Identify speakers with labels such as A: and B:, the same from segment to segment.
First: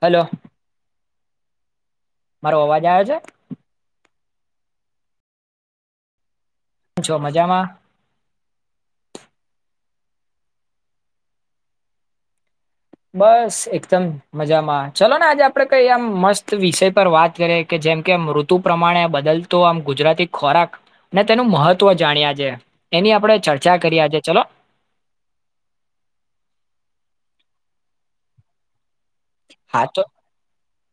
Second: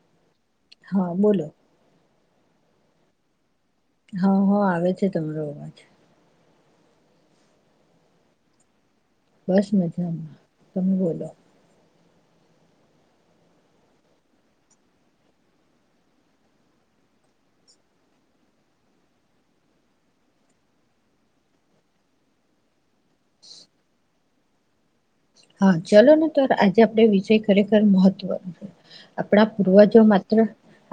A: Hello
B: હા બોલો
A: મારો અવાજ આવ્યો છે
B: હા હા આવે છે તમારો અવાજ
A: છો મજામાં
B: બસ મજામાં તમે બોલો
A: બસ એકદમ મજામાં ચલો ને આજે આપણેે કઈ આમ મસ્ત વિષય પર વાત કરીએ કે જેમ કે ઋતુ પ્રમાણે બદલતો આમ ગુજરાતી ખોરાક ને તેનું મહત્વ જાણ્યા છે એની આપણે ચર્ચા કરી આજે ચલો
B: હા ચલો ને તો આજે આપણે વિષય ખરેખર મહત્વનો છે આપણા
A: હા
B: પૂર્વજો
A: તો
B: માત્ર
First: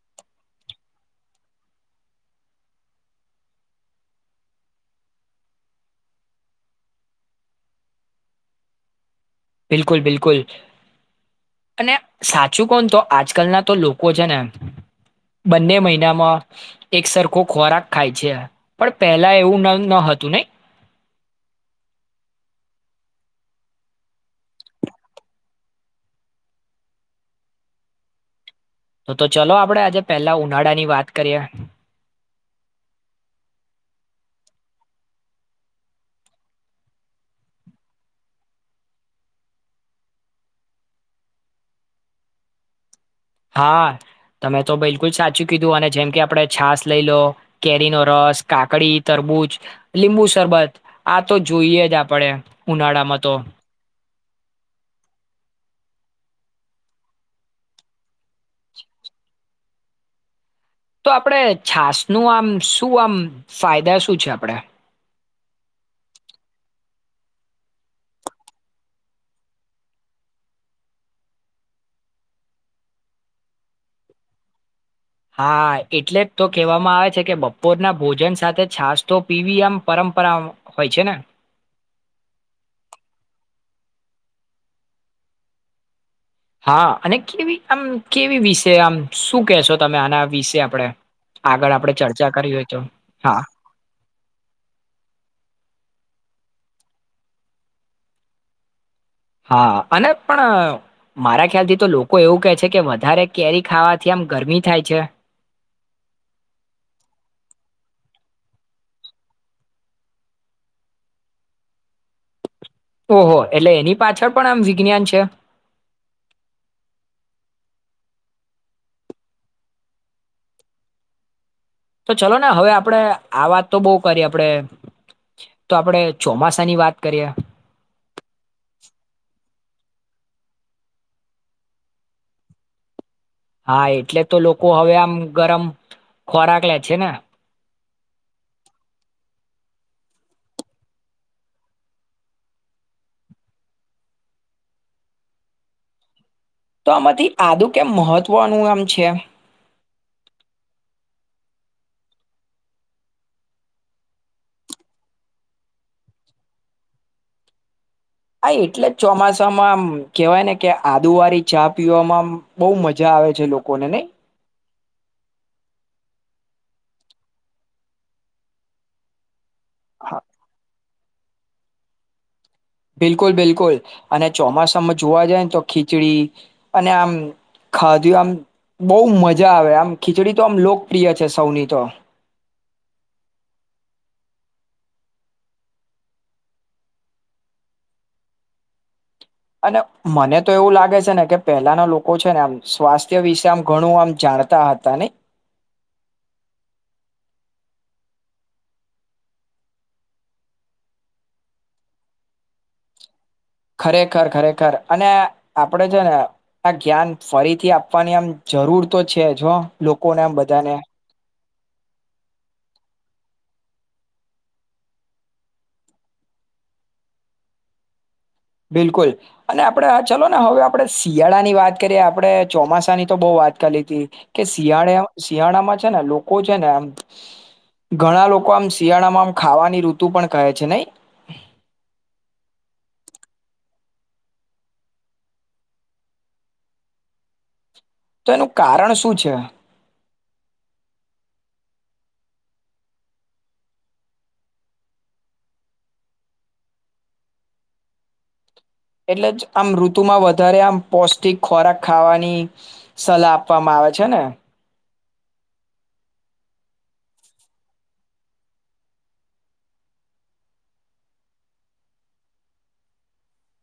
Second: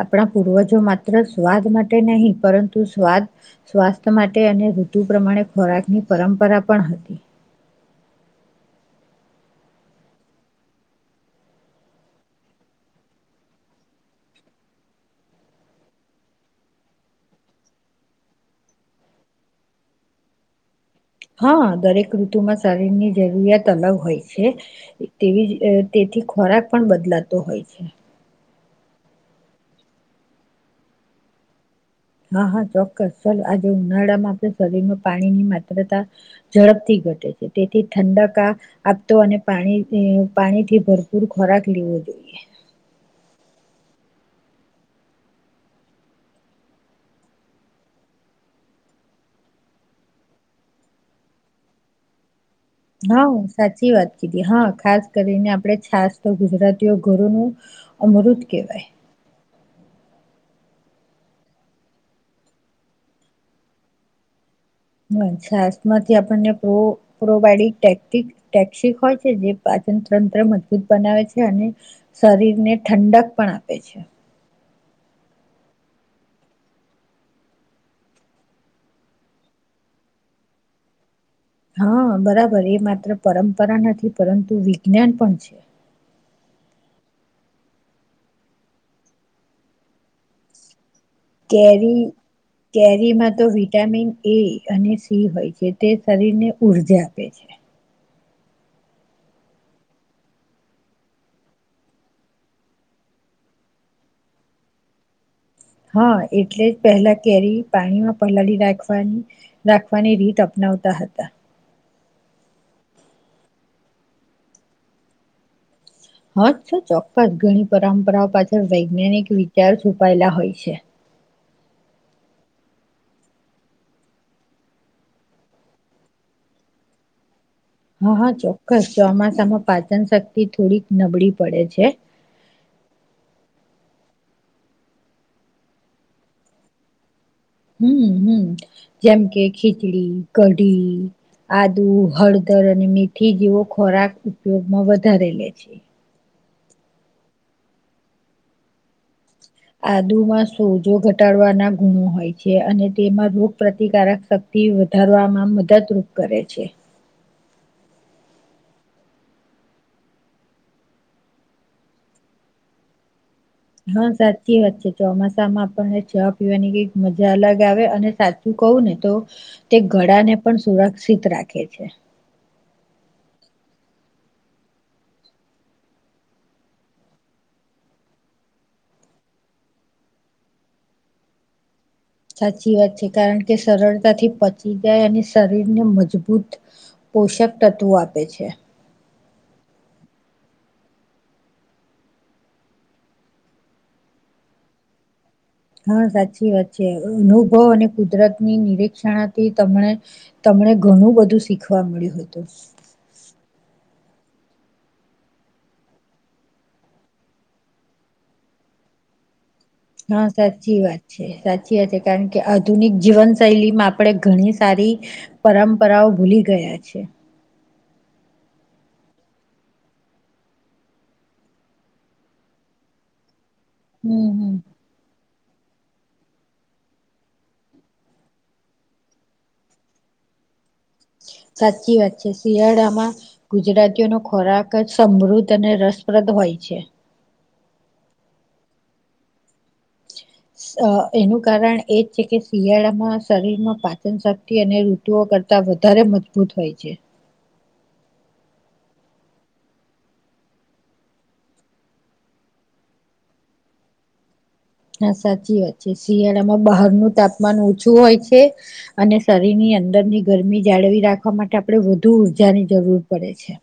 B: આપણા પૂર્વજો માત્ર સ્વાદ માટે નહીં પરંતુ સ્વાદ સ્વાસ્થ્ય માટે અને ઋતુ પ્રમાણે ખોરાકની પરંપરા પણ હતી
A: બિલકુલ બિલકુલ અને સાચું કોણ તો આજ કલના તો લોકો છે ને બંને મહિનામાં એક સરખો ખોરાક ખાય છે પણ પહેલા એવું ન હતું નહી
B: હા દરેક ઋતુમાં શરીરની જરૂરિયાત અલગ હોય છે તેવી તેથી ખોરાક પણ બદલાતો હોય છે
A: તો તો ચલો આપડે આજે પેલા ઉનાળા ની વાત કરીએ
B: હા હા ચોક્કસ ચાલ આજે ઉનાળામાં આપણા શરીરમાં પાણીની માત્રતા ઝડપથી ઘટે છે તેથી ઠંડકા આપતો અને પાણી પાણીથી ભરપૂર ખોરાક લેવો જોઈએ
A: હા તમે તો બિલકુલ સાચું કીધું અને જેમ કે આપણે છાસ લઈ લો કેરીનો રસ કાકડી તરબૂજ લીંબુ શરબત આ તો જોઈએ જ આપણે
B: હા હું સાચી વાત કીધી હા ખાસ કરીને આપણે છાસ્ ગુજરાતીઓ ઘરોનું અમૃત કહેવાય
A: તો આપણેે છાસ નું આમ શું આમ ફાયદા શું છે આપડા
B: હ શસ્માંથી આપણને પ્ર પ્રોબાયડિકટે ટેક્સિક હોય છે જે પાચન તંત્ર મજબૂત બનાવે છે અને શરીરને ઠંડક પણ આપે છે
A: હા એટલે જ તો કેહેવામાં આવે છે કે બપોરના ભોજન સાથે છાસ તો પીવી આમ પરંપરા હોય છે ને
B: હા બરાબર એ માત્ર પરંપરા નથી પરંતુ વિજ્ઞાન પણ છે
A: હા અને કેવી આમ કેવી વિશે આમ શું કેહેશો તમે આના વિશે આપણેે
B: કેરી
A: હા
B: કેરીમાં તો વિટામિન એ અને સી હોય છે તે શરીર ને ઉઊર્જા આપે છે.
A: હા અને પણ મારા ખ્યાલથી તો લોકો એવું કહે છે કે વધારે કેરી ખાવાથી આમ ગરમી થાય છે?
B: હા એટલે જ પહેલા કેરી પાણીમાં પલાળી રાખવાની રાખવાની રીત અપનાવતા હતા.
A: ઓહો એટલે એની પાછળ પણ આમ વિજ્ઞાન છે?
B: હ ચોક્કસ ઘણી પરંપરાઓ પાછળ વૈજ્ઞાનિક વિચાર છુપાયેલા હોય છે.
A: તો ચલોો ને હવે આપડણે આ વાત તો બહ કરીએ આપણેે તો આપણેે ચોમાસાની વાત કરીએ.
B: હા હા ચોક્કસ ચોમાસામાં પાચન શક્તિ થોડીક નબળી પડે છે
A: હા એટલે તો લોકો હવે આમ ગરમ ખોરાક લે છે ને.
B: હમ હમ જેમ કે ખીચડી કઢી આદુ હળદર અને મેથી જેવો ખોરાક ઉપયોગમાં વધારે લે છે.
A: તો આમાંથી આદું કેમ મહત્વનું આમ છે?
B: આદુમાં સોજો ઘટાડવાના ગુણો હોય છે અને તેમાં રોગ પ્ર્રતિકારક શક્તિ વધારવામાં મદદરૂપ કરે છે.
A: હા એટલે જ ચોમાસામાં કેવાય ને કે આદુ વાળી ચા પીવામાં બહુ મજા આવે છે. લોકોને નહી
B: હા સાચી વાત. કે ચોમાસામાં આપણને ચા પીવાની કઈક મજા અલગ આવે અને સાચું કહું ને તો તે ગળા ને પણ સુરક્ષિત શિત રાખે છે.
A: બિલકુલ બિલકુલ અને ચોમાસામાં જોવા જાયને તો ખીચડી અને આમ ખાધું આમ બહુ મજા આવે આમ ખીચડી તો આમ લોકપ્રિય છે સૌની તો.
B: સાચી વાત છે કારણ કે સરળતાથી પચી જાય અને શરીરને મજબૂત પોષક તત્વો આપે છે.
A: અને મને તો એવું લાગે છે ને કે પહેલાના લોકો છે ને આમ સ્વાસ્થ્ય વિશે આમ ઘણું આમ જાણતા હતા નયી
B: હા સાચી વાત છે અનુભવ અને કુદરતની નિરીક્ષણાથી તને તમને ઘણું બધું શીખવા મળ્યું હતું.
A: ખરેખર ખરેખર અને આપડે છે ને આ જ્ઞાન ફરીથી આપવાની આમ જરૂર તો છે જો.
B: હા સાચી વાત છે. સાચી છે કારણ કે આધુનિક જીવન શૈલીમાં આપણે ઘણી સારી પરંપરાઓ ભૂલી ગયા છે.
A: બિલકુલ અને આપડે ચાલ ને હવે આપણે શિયાળા ની વાત કરીએ આપડણે ચોમાસાની તો બઉુ વાત કરી લી ત
B: હમ
A: કે
B: હમ
A: શિયાળે શિયાળામાં છે ને લોકો છે ને આમ ઘણા લોકો આમ શિયાળામાં આમ ખાવાની ઋતુ પણ કહે છે નયી.
B: સાચી વાત છે શિયાળામાં ગુજરાતીઓનો ખોરાક જ સમૃદ્ધ અને રસપ્રદ હોય છે.
A: તો એનું કારણ શું છે?
B: એનું કારણ એ જ છે કે શિયાળામાં શરીરમાં પાચનશક્તિ અને ઋતુઓ કરતાં વધારે મજબૂત હોય છે.
A: એટલે જ આમ ઋતુમાં વધારે આમ પૌષ્ટિક ખોરાક ખાવાની સલાહ આપવામાં આવે છે ને.
B: હા સાચી વાત છે શિયાળામાં બહારનું તાપમાન ઓછું હોય છે અને શરીરની અંદરની ગરમી જાળવી રાખવા માટે આપણે વધુ ઉઊર્જાની જરૂર પડે છે.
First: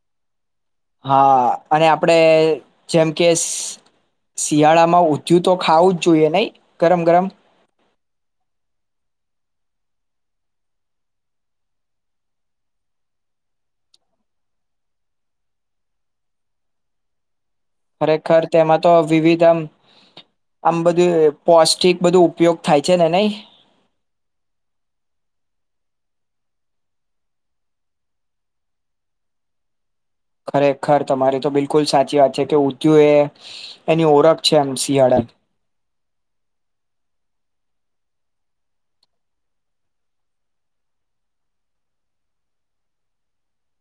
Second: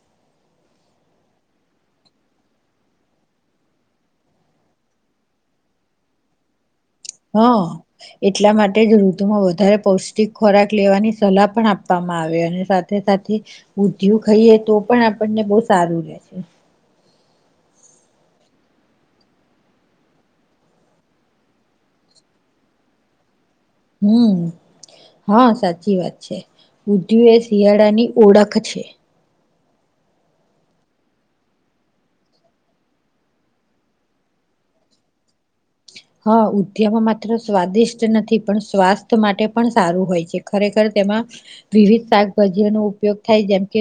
A: હા અને આપડે જેમ કે શિયાળામાં ઊધયું તો ખાવું જ જોઈએ નઈ.
B: હ એટલા માટે જ ઋતુમાં વધુ વધારે પૌષ્ટિક ખોરાક લેવાની સલાહ પણ આપવામાં આવે અને સાથે સાથે ઉધીયુ ખાઈએ તો પણ આપણને બહ સારું રહેેશે.
A: ખરેખર તેમાં તો વિવિધ આમ આમ બધું પૌષ્ટિક બધું ઉપયોગ થાય છે ને નઈ?
B: હમ હા સાચી વાત છે બુધ્યું એ શિયાળાની ઓળખ છે.
A: ખરેખર તમારી તો બિલકુલ સાચી વાત છે કે ઉંધીયુ એ એની ઓળખ છે એમ શિયાળે
B: હા ઉદ્યામાં માત્ર સ્વાદિષ્ટ નથી પણ સ્વાસ્થ્ય માટે પણ સારું હોય છે ખરેખર તેમાં વિવિધ શાકભાજીઓનો ઉપયોગ થાય જેમ કે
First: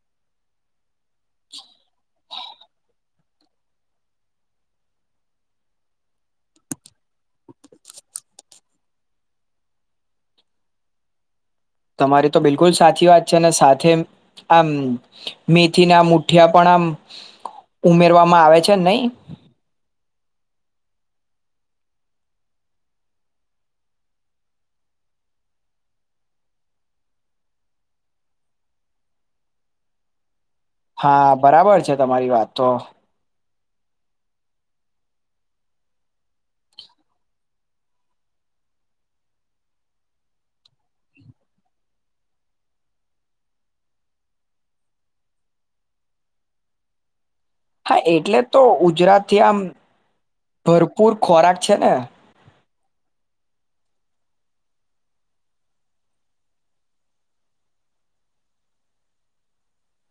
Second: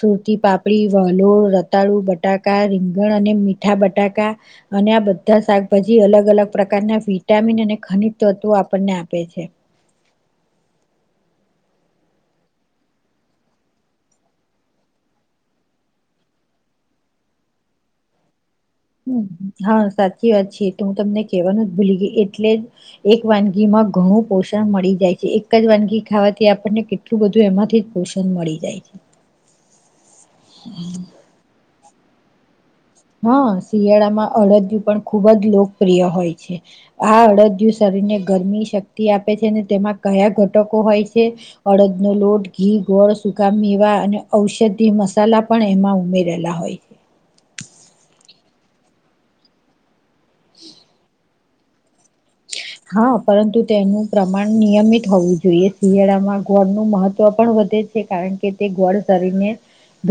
B: સુરતી પાપડી વલોળ રતાળુ બટાકા રીંગણ અને મીઠા બટાકા અને આ બધા શાકભાજી અલગ અલગ પ્રકારના વિટામિન અને ખનિજ તત્વો આપણને આપે છે.
A: તમારી તો બિલકુલ સાચી વાત છે સાથે આમ મેથી ના મુઠિયા પણ આમ ઉમેરવામાં આવે છે નહી
B: હમ હા સાચ સાચી વાત છેી તો હું તમને કેહેવાનું જ ભૂલી ગઈ એટલે જ એક વાનગી માં ઘણું પોષણ મળી જાય છે એક જ વાનગી ખાવાથી આપણને કેટલું બધું એમાંથી જ પોષણ મળી જાય છે.
A: હા બરાબર છે. તમારી વાત તો
B: હા શિયાળામાં અડદયું પણ ખૂબ જ લોકપ્રિય હોય છે આ અડદયું શરીરને ગરમી શક્તિ આપે છે અનેને તેમાં કયા ઘટકો હોય છે અડદનો લોટ ઘી ગોળ સુકામ મેવા અને ઔષધી મસાલા પણ એમાં ઉમેરેલા હોય.
A: હા એટલે તો ગુજરાત થી આમ ભરપૂર ખોરાક છેને.
B: હા પરંતુ તેનું પ્રમાણ નિયમિત હોવું જોઈએ શિયાળામાં ગોળનું મહત્વ પણ વધે છે કારણ કે તે ગોળ શરીરને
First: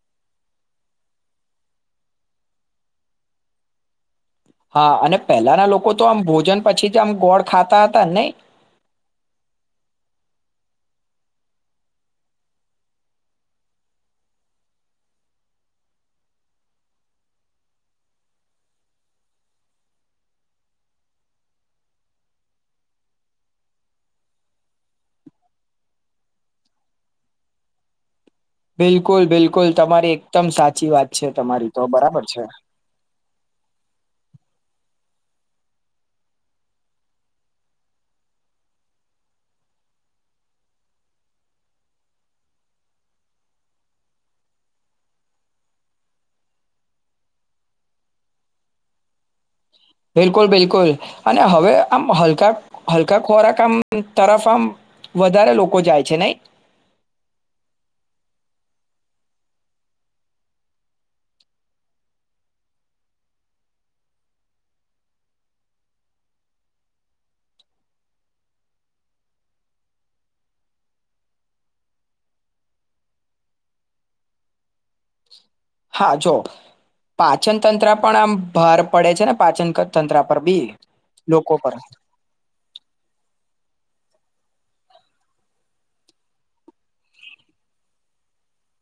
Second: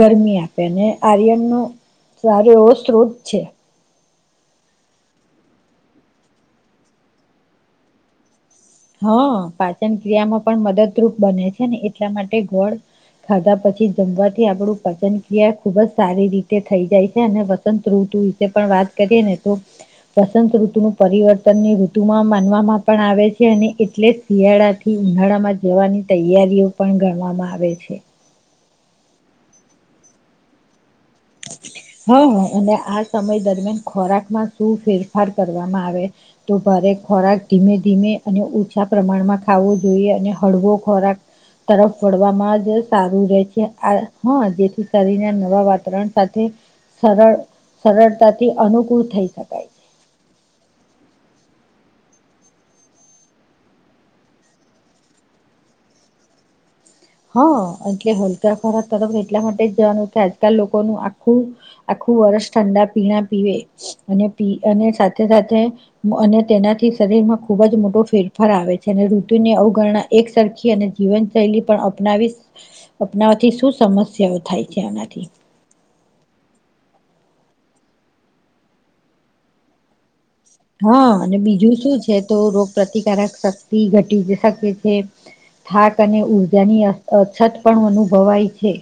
B: ગરમી આપે અને આર્યન ન સારો એવો સ્ત્રોત છે.
A: હા અને પેલાના લોકો તો આમ ભોજન પછી જ આમ ગોળ ખાતા હતાને નહી?
B: હા પાચન ક્રિયામાં પણ મદદરૂપ બને છે ને એટલા માટે ગોળ ખાધા પછી જમવાથી આપણું પાચન ક્રિયા ખુબ જ સારી રીતે થઈ જાય છે અને વસંત ઋતુ વિશે પણ વાત કરીએ ને તો વસંત ઋતુ ન પરિવર્તનની ઋતુમાં માનવામાં પણ આવે છે છે અને એટલે જ શિયાળાથી ઉનાળામાં જવાની તૈયારીઓ પણ ગણવામાં આવે છે.
A: બિલકુલ બિલકુલ તમારી એકદમ સાચી વાત છે તમારી તો બરાબર
B: હા હ
A: છે
B: અને આ સમય દર દરમિયાન ખોરાકમાં શું ફેરફાર કરવામાં આવે તો ભારે ખોરાક ધીમે ધીમે અને ઓછા પ્રમાણમાં ખાવો જોઈએ અને હળવો ખોરાક તરફ વળવામાં જ સારું રહે છે આ હા જેથી શરીરના નવા વાતાવરણ સાથે સરળ સરળતાથી અનુકૂળ થઈ શકાય છે.
A: બિલકુલ બિલકુલ અને હવે આમ હલકા હલકા ખોરાક તરફ આમ વધારે લોકો જાય છે નઈ.
B: હા એટલે હલકા ખોરાક તરફ એટલા માટે જ જવાનું કે આજકાલ લોકોનું આખું આખું વર્ષ ઠંડા પીણા પીવે અને પી અને સાથે સાથે અને તેનાથી શરીરમાં ખુબ જ મોટો ફેરફાર આવે છે અને ઋતુની અવગણના એક સરખી અને જીવનશૈલી પણ અપનાવીશ અપનાવવાથી શું સમસ્યાઓ થાય છે એનાથી
A: હા, જો પાચન તંત્ર પણ આમ ભાર પડે છે ને પાચન તંત્ર પર બી
B: હા અને
A: લોકો પર
B: બીજું શું છે તો રોગ પ્ર્રતિકારક શક્તિ ઘટી થાક અને ઉર્જાની અછત પણ અનુભવાય છે.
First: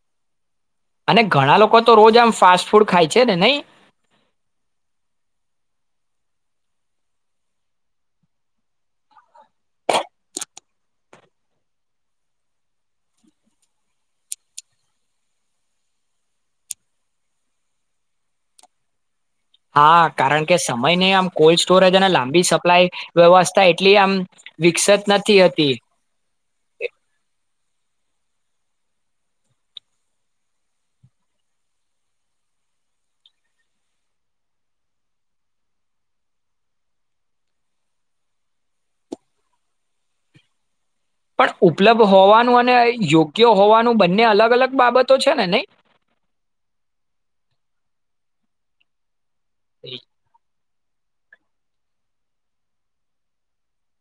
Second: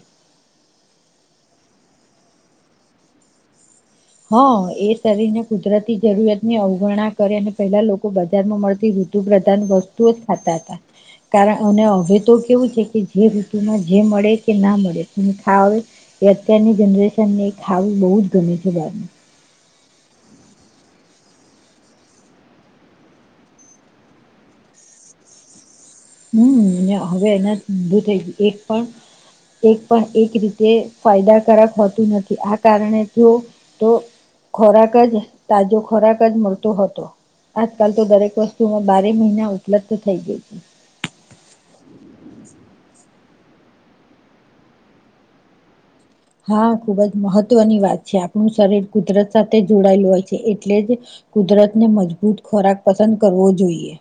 A: અને ઘણા લોકો તો રોજ આમ ફાસ્ટ ફૂડ ખાય છે ને નઈ?
B: હા એ શરીર ને કુદરતી જરૂરિયાત ની અવગણના કરે અને પહેલા લોકો બજારમાં મળતી ઋતુ પ્રધાન વસ્તુઓ જ ખાતા હતા કારણ અને હવે તો કેવું છે કે જે ઋતુમાં જે મળે કે ના મળે અને ખાવાવ એ અત્યારની જનરેશનને ખાવ બહુ જ ગમે છે. વા.
A: હા કારણ કે સમય ન આમ કોલ્ડ સ્ટોરેજ અને લાંબી સપ્લાય વ્યવસ્થા એટલી આમ વિકસત નથી હતી.
B: થ એક પણ એક પણ એક રીતે ફાયદાકારક હોતું નથી આ કારણે તે તો ખોરાક જ તાજો ખોરાક જ મળતો હતો આજકાલ તો દરેક વસ્તુમાં બારે મહિના ઉપલબ્ધ થઈ ગઈ હતી.
A: પણ ઉપલબ્ધ હોવાનું અને યોગ્ય હોવાનું બંને અલગ અલગ બાબતો છે ને, નહી?
B: હા ખુબ જ મહત્વની વાત છે આપણું શરીર કુદરત સાથે જોડાયેલું હોય છે. એટલે જ કુદરત ને મજબૂત ખોરાક પસંદ કરવો જોઈએ.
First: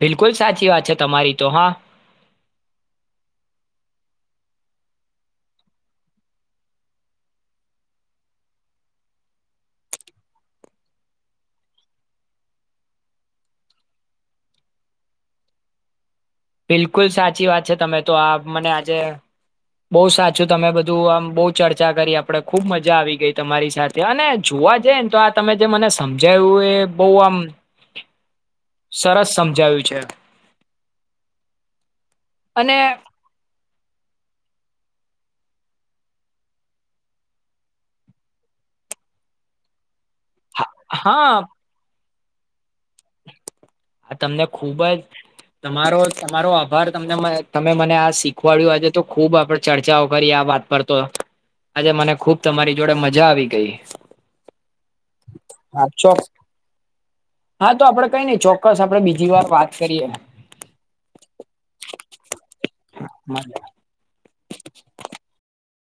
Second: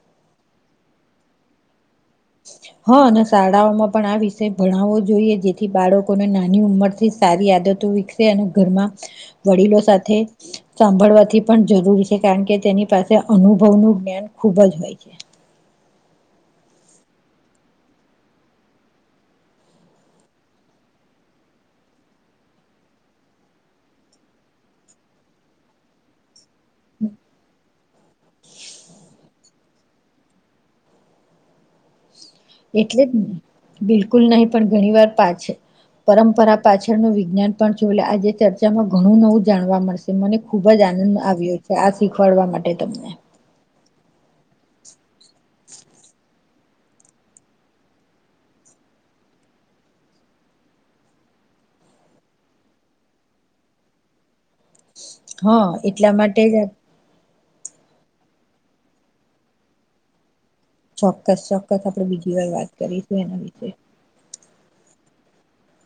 A: બિલકુલ સાચી વાત છે તમારી તો હા.
B: હા અને શાળાઓમાં પણ આ વિષય ભણાવવો જોઈએ જેથી બાળકોને નાની ઉંમરથી સારી આદતો વિકસે અને ઘરમાં વડીલો સાથે સાંભળવાથી પણ જરૂરી છે કારણ કે તેની પાસે અનુભવનું જ્ઞાન ખૂબ જ હોય છે.
A: બિલકુલ સાચી વાત છે તમે તો આ મને આજે બહુ સાચું તમે બધું આમ બહુ ચર્ચા કરી આપણેે ખુબ મજા આવી ગઈ તમારી સાથે અને જોવા જઈને તો આ તમે જે મને સમજાયુંય બહ આમ સરસ સમજાવ્યું છે. છે.
B: એટલે જ ને બિલકુલ કુલ નહી પણ ઘણી વાર પાછ પરંપરા પાછળનું વિજ્ઞાન પણ જો લ આજે ચર્ચામાં ઘણું નવું જાણવા મળશે. મને ખુબ જ આનંદ
A: હા
B: આવ્યો છે આ શીખવાડવા માટે તમને.
A: આ તમને ખૂબ જ તમારો તમારો આભાર તમને તમે મને આ શીખવાડ્યું આજે તો ખૂબ આપણે ચર્ચાઓ કરી આ વાત પર તો આજે મને ખૂબ તમારી જોડે મજા આવી ગઈ.
B: હા એટલા માટે જ આપ
A: હા તો આપડ કઈ નઈ છો ચોક્કસ આપડે બીજી વાર વાત કરીએ
B: ચોક્કસ ચોક્કસ આપડે બીજું વા વાત કરી છેું એના વિશે